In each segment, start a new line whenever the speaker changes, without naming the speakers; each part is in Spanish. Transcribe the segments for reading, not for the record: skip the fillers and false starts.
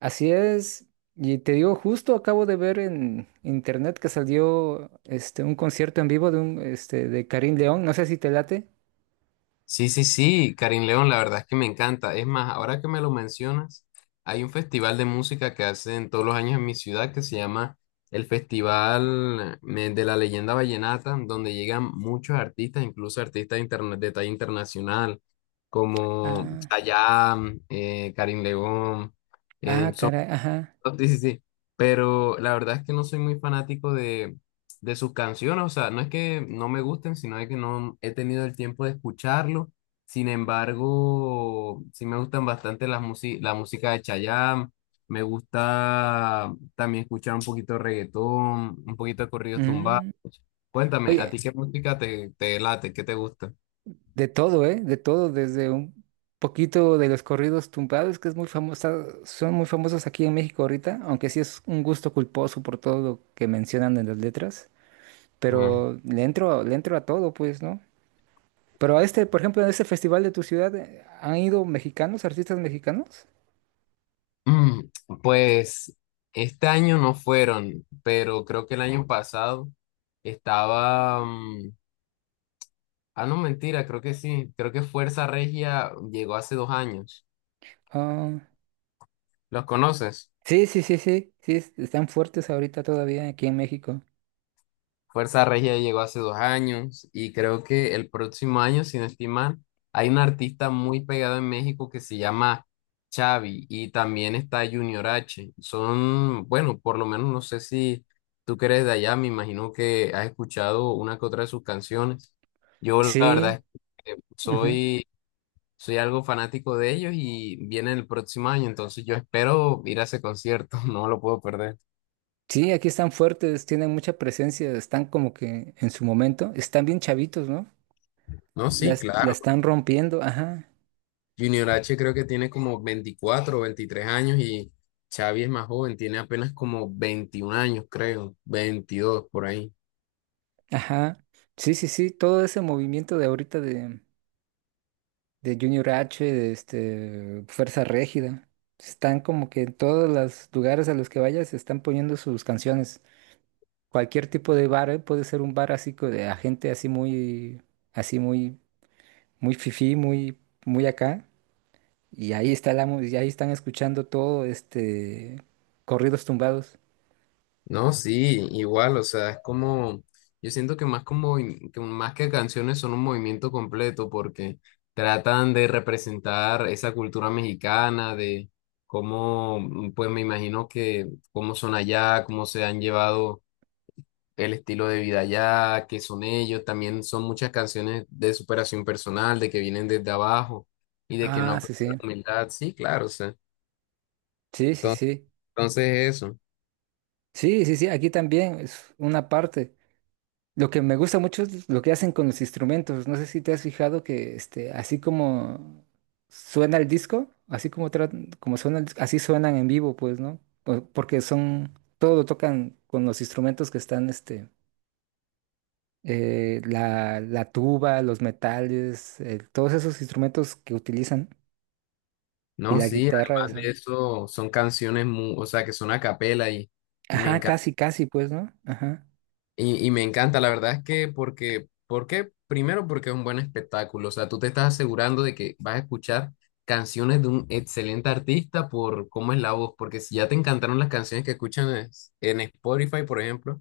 Así es. Y te digo, justo acabo de ver en internet que salió un concierto en vivo de un este de Karim León. No sé si te late.
Sí, sí, sí, Karim León, la verdad es que me encanta. Es más, ahora que me lo mencionas, hay un festival de música que hacen todos los años en mi ciudad que se llama el Festival de la Leyenda Vallenata, donde llegan muchos artistas, incluso artistas de talla internacional, como
Ah,
Chayanne, Karim León.
ah,
em,
caray, ajá.
Sí, sí, sí. Pero la verdad es que no soy muy fanático de sus canciones. O sea, no es que no me gusten, sino de que no he tenido el tiempo de escucharlo. Sin embargo, sí me gustan bastante las la música de Chayanne. Me gusta también escuchar un poquito de reggaetón, un poquito de corridos tumbados.
Mm.
Cuéntame, ¿a
Oye,
ti qué música te late? ¿Qué te gusta?
de todo, ¿eh? De todo, desde un poquito de los corridos tumbados, que es muy famosa, son muy famosos aquí en México ahorita, aunque sí es un gusto culposo por todo lo que mencionan en las letras. Pero le entro a todo, pues, ¿no? Pero a este, por ejemplo, a este festival de tu ciudad, ¿han ido mexicanos, artistas mexicanos?
Mm, Pues este año no fueron, pero creo que el año pasado estaba, ah, no, mentira, creo que sí. Creo que Fuerza Regia llegó hace 2 años.
Ah,
¿Los conoces?
sí, sí, sí, sí, sí, están fuertes ahorita todavía aquí en México.
Fuerza Regia llegó hace dos años y creo que el próximo año, sin estimar, hay un artista muy pegado en México que se llama Xavi y también está Junior H. Son, bueno, por lo menos no sé si tú que eres de allá, me imagino que has escuchado una que otra de sus canciones. Yo la
Sí,
verdad es que
ujú.
soy algo fanático de ellos y viene el próximo año, entonces yo espero ir a ese concierto, no lo puedo perder.
Sí, aquí están fuertes, tienen mucha presencia, están como que en su momento, están bien chavitos, ¿no?
No, sí,
La
claro.
están rompiendo, ajá,
Junior H creo que tiene como 24 o 23 años y Xavi es más joven, tiene apenas como 21 años, creo, 22 por ahí.
ajá. Sí, sí, sí, todo ese movimiento de ahorita de Junior H, de Fuerza Régida, están como que en todos los lugares a los que vayas están poniendo sus canciones. Cualquier tipo de bar, ¿eh? Puede ser un bar así de a gente así muy, muy fifí, muy, muy acá. Y ahí está y ahí están escuchando todo, corridos tumbados.
No, sí, igual, o sea, es como, yo siento que más como, que más que canciones son un movimiento completo porque tratan de representar esa cultura mexicana, de cómo, pues me imagino que cómo son allá, cómo se han llevado el estilo de vida allá, que son ellos. También son muchas canciones de superación personal, de que vienen desde abajo y de que no
Ah,
han
sí,
perdido la
sí.
humildad. Sí, claro, o sea.
Sí, sí,
Entonces,
sí.
entonces eso.
Sí, sí, sí, aquí también es una parte. Lo que me gusta mucho es lo que hacen con los instrumentos. No sé si te has fijado que así como suena el disco, así como, como suena el así suenan en vivo, pues, ¿no? Porque son, todo lo tocan con los instrumentos que están, la tuba, los metales, todos esos instrumentos que utilizan y
No,
la
sí,
guitarra
además
esa.
de eso, son canciones, o sea, que son a capela y me
Ajá,
encanta.
casi, casi, pues, ¿no? Ajá.
Y me encanta, la verdad es que porque, ¿por qué? Primero porque es un buen espectáculo, o sea, tú te estás asegurando de que vas a escuchar canciones de un excelente artista por cómo es la voz, porque si ya te encantaron las canciones que escuchan en Spotify, por ejemplo,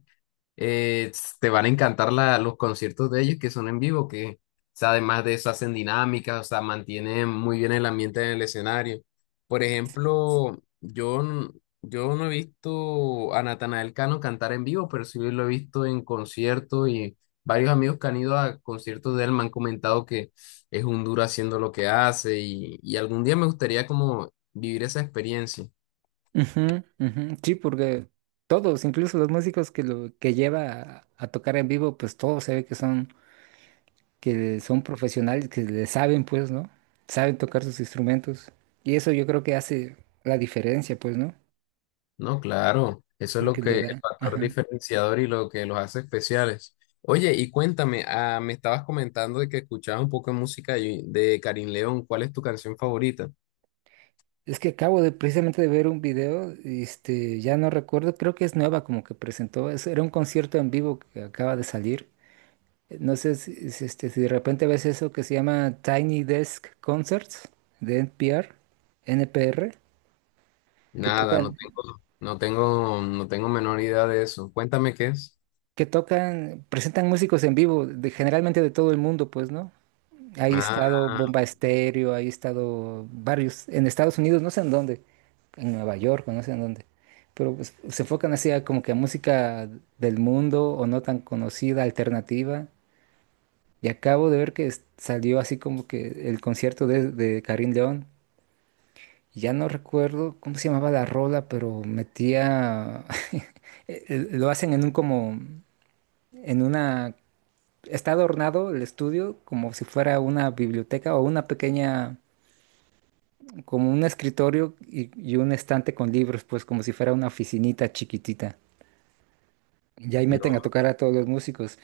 te van a encantar los conciertos de ellos que son en vivo, que o sea, además de eso hacen dinámicas, o sea, mantienen muy bien el ambiente en el escenario. Por ejemplo, yo no he visto a Natanael Cano cantar en vivo, pero sí lo he visto en conciertos y varios amigos que han ido a conciertos de él me han comentado que es un duro haciendo lo que hace y algún día me gustaría como vivir esa experiencia.
Ujú, ujú. Sí, porque todos, incluso los músicos que lo que lleva a tocar en vivo, pues todos se ve que son profesionales, que le saben, pues, ¿no? Saben tocar sus instrumentos. Y eso yo creo que hace la diferencia, pues, ¿no?
No, claro, eso es lo
Porque le
que el
da,
factor
ajá.
diferenciador y lo que los hace especiales. Oye, y cuéntame, ah, me estabas comentando de que escuchabas un poco de música de Karin León. ¿Cuál es tu canción favorita?
Es que acabo de precisamente de ver un video, ya no recuerdo, creo que es nueva como que presentó, era un concierto en vivo que acaba de salir. No sé si si de repente ves eso que se llama Tiny Desk Concerts de NPR, que
Nada, no
tocan,
tengo, no tengo, no tengo menor idea de eso. Cuéntame qué es.
que tocan, presentan músicos en vivo, de, generalmente de todo el mundo, pues, ¿no? Ahí ha
Ah,
estado Bomba Estéreo, ahí ha estado varios, en Estados Unidos, no sé en dónde, en Nueva York, o no sé en dónde, pero pues, se enfocan así a como que a música del mundo o no tan conocida, alternativa. Y acabo de ver que salió así como que el concierto de Karim León. Ya no recuerdo cómo se llamaba la rola, pero metía, lo hacen en un como, en una, está adornado el estudio como si fuera una biblioteca o una pequeña, como un escritorio y un estante con libros, pues como si fuera una oficinita chiquitita. Y ahí meten a tocar a todos los músicos.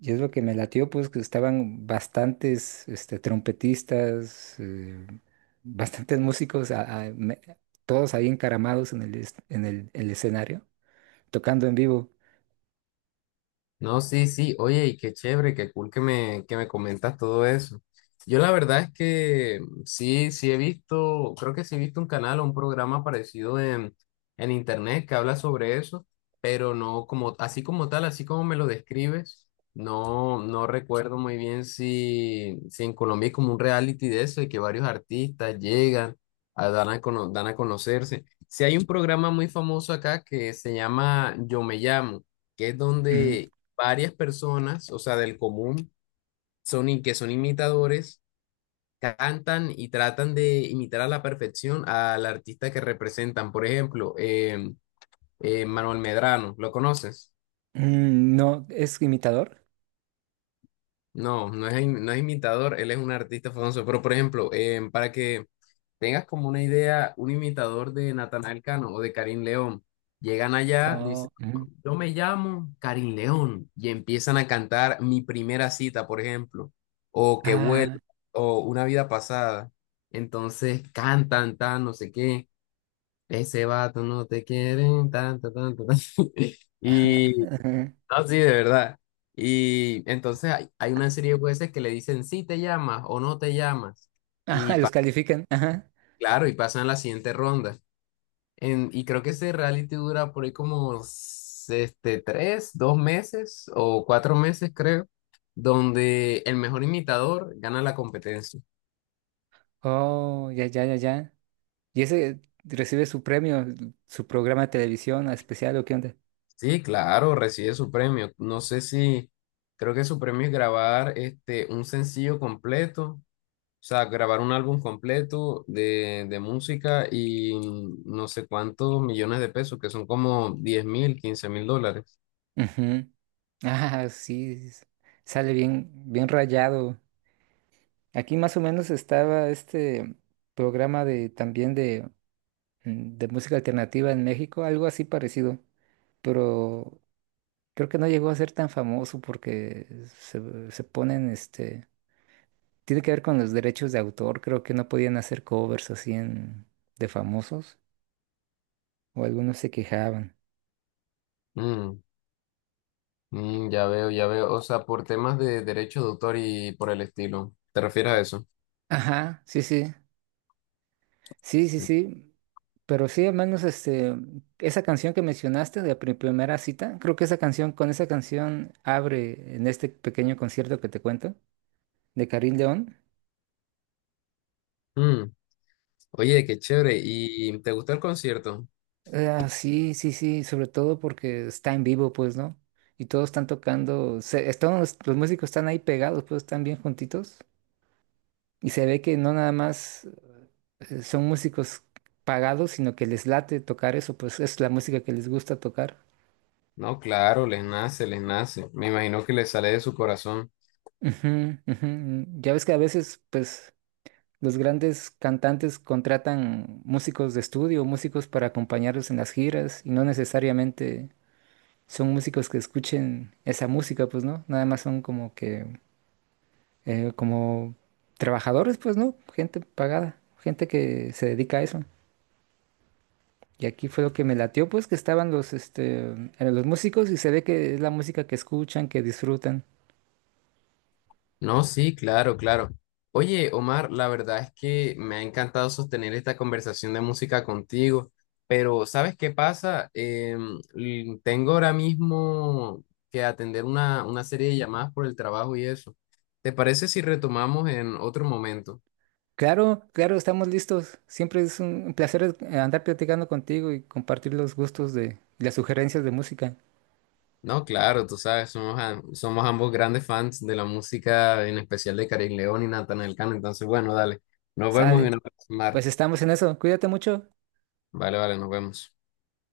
Y es lo que me latió, pues que estaban bastantes trompetistas, bastantes músicos, todos ahí encaramados en el escenario, tocando en vivo.
no, sí, sí, oye, y qué chévere, qué cool que me comentas todo eso. Yo la verdad es que sí, sí he visto, creo que sí he visto un canal o un programa parecido en internet que habla sobre eso, pero no como, así como tal, así como me lo describes, no, no recuerdo muy bien si en Colombia es como un reality de eso, de que varios artistas llegan, a, dan a, cono- dan a conocerse. Si hay un programa muy famoso acá que se llama Yo Me Llamo, que es
Ujú.
donde varias personas, o sea, del común, son que son imitadores, cantan y tratan de imitar a la perfección al artista que representan. Por ejemplo, Manuel Medrano, ¿lo conoces?
Mm, no, ¿es imitador?
No, no es imitador, él es un artista famoso, pero por ejemplo, para que tengas como una idea, un imitador de Natanael Cano o de Karim León. Llegan allá,
Oh,
dicen,
ujú.
yo me llamo Karim León, y empiezan a cantar Mi primera cita, por ejemplo, o Que huele,
Ah,
o Una vida pasada. Entonces cantan, tan, no sé qué, ese vato no te quieren, tan, tan, tan, tan, tan. Y,
ujú.
no, sí, de verdad. Y entonces hay una serie de jueces que le dicen si te llamas o no te llamas.
Ajá,
Y
ajá, los
pa-
califican. Ajá.
claro, y pasan a la siguiente ronda. Y creo que ese reality dura por ahí como 3, 2 meses o 4 meses, creo, donde el mejor imitador gana la competencia.
Oh, ya, ya, ya, ya. Y ese recibe su premio, su programa de televisión especial, ¿o qué onda?
Sí, claro, recibe su premio. No sé si, creo que su premio es grabar un sencillo completo, o sea, grabar un álbum completo de música y no sé cuántos millones de pesos, que son como 10.000, 15.000 dólares.
Ujú. Ah, sí, sale bien, bien rayado. Aquí más o menos estaba este programa de también de música alternativa en México, algo así parecido, pero creo que no llegó a ser tan famoso porque se ponen, tiene que ver con los derechos de autor, creo que no podían hacer covers así en, de famosos, o algunos se quejaban.
Mm. Ya veo, ya veo. O sea, por temas de derecho de autor y por el estilo. ¿Te refieres a eso?
Ajá, sí, sí. Sí, sí, sí. Pero sí, al menos esa canción que mencionaste de primera cita, creo que esa canción, con esa canción abre en este pequeño concierto que te cuento, de Karim León.
Mm, Oye, qué chévere. ¿Y te gustó el concierto?
Ah, sí, sí, sí, sobre todo porque está en vivo, pues, ¿no? Y todos están tocando, todos los músicos están ahí pegados, pues están bien juntitos. Y se ve que no nada más son músicos pagados, sino que les late tocar eso, pues es la música que les gusta tocar.
No, claro, les nace, les nace. Me imagino que les sale de su corazón.
Ujú, ujú. Ya ves que a veces, pues, los grandes cantantes contratan músicos de estudio, músicos para acompañarlos en las giras, y no necesariamente son músicos que escuchen esa música, pues, ¿no? Nada más son como que, como trabajadores, pues, ¿no? Gente pagada, gente que se dedica a eso. Y aquí fue lo que me latió, pues, que estaban los, los músicos y se ve que es la música que escuchan, que disfrutan.
No, sí, claro, claro. Oye, Omar, la verdad es que me ha encantado sostener esta conversación de música contigo, pero ¿sabes qué pasa? Tengo ahora mismo que atender una serie de llamadas por el trabajo y eso. ¿Te parece si retomamos en otro momento?
Claro, claro, estamos listos. Siempre es un placer andar platicando contigo y compartir los gustos de las sugerencias de música.
No, claro, tú sabes, somos ambos grandes fans de la música, en especial de Carin León y Natanael Cano, entonces bueno, dale, nos vemos en
Sale.
una próxima. Omar.
Pues estamos en eso. Cuídate mucho.
Vale, vale, nos vemos.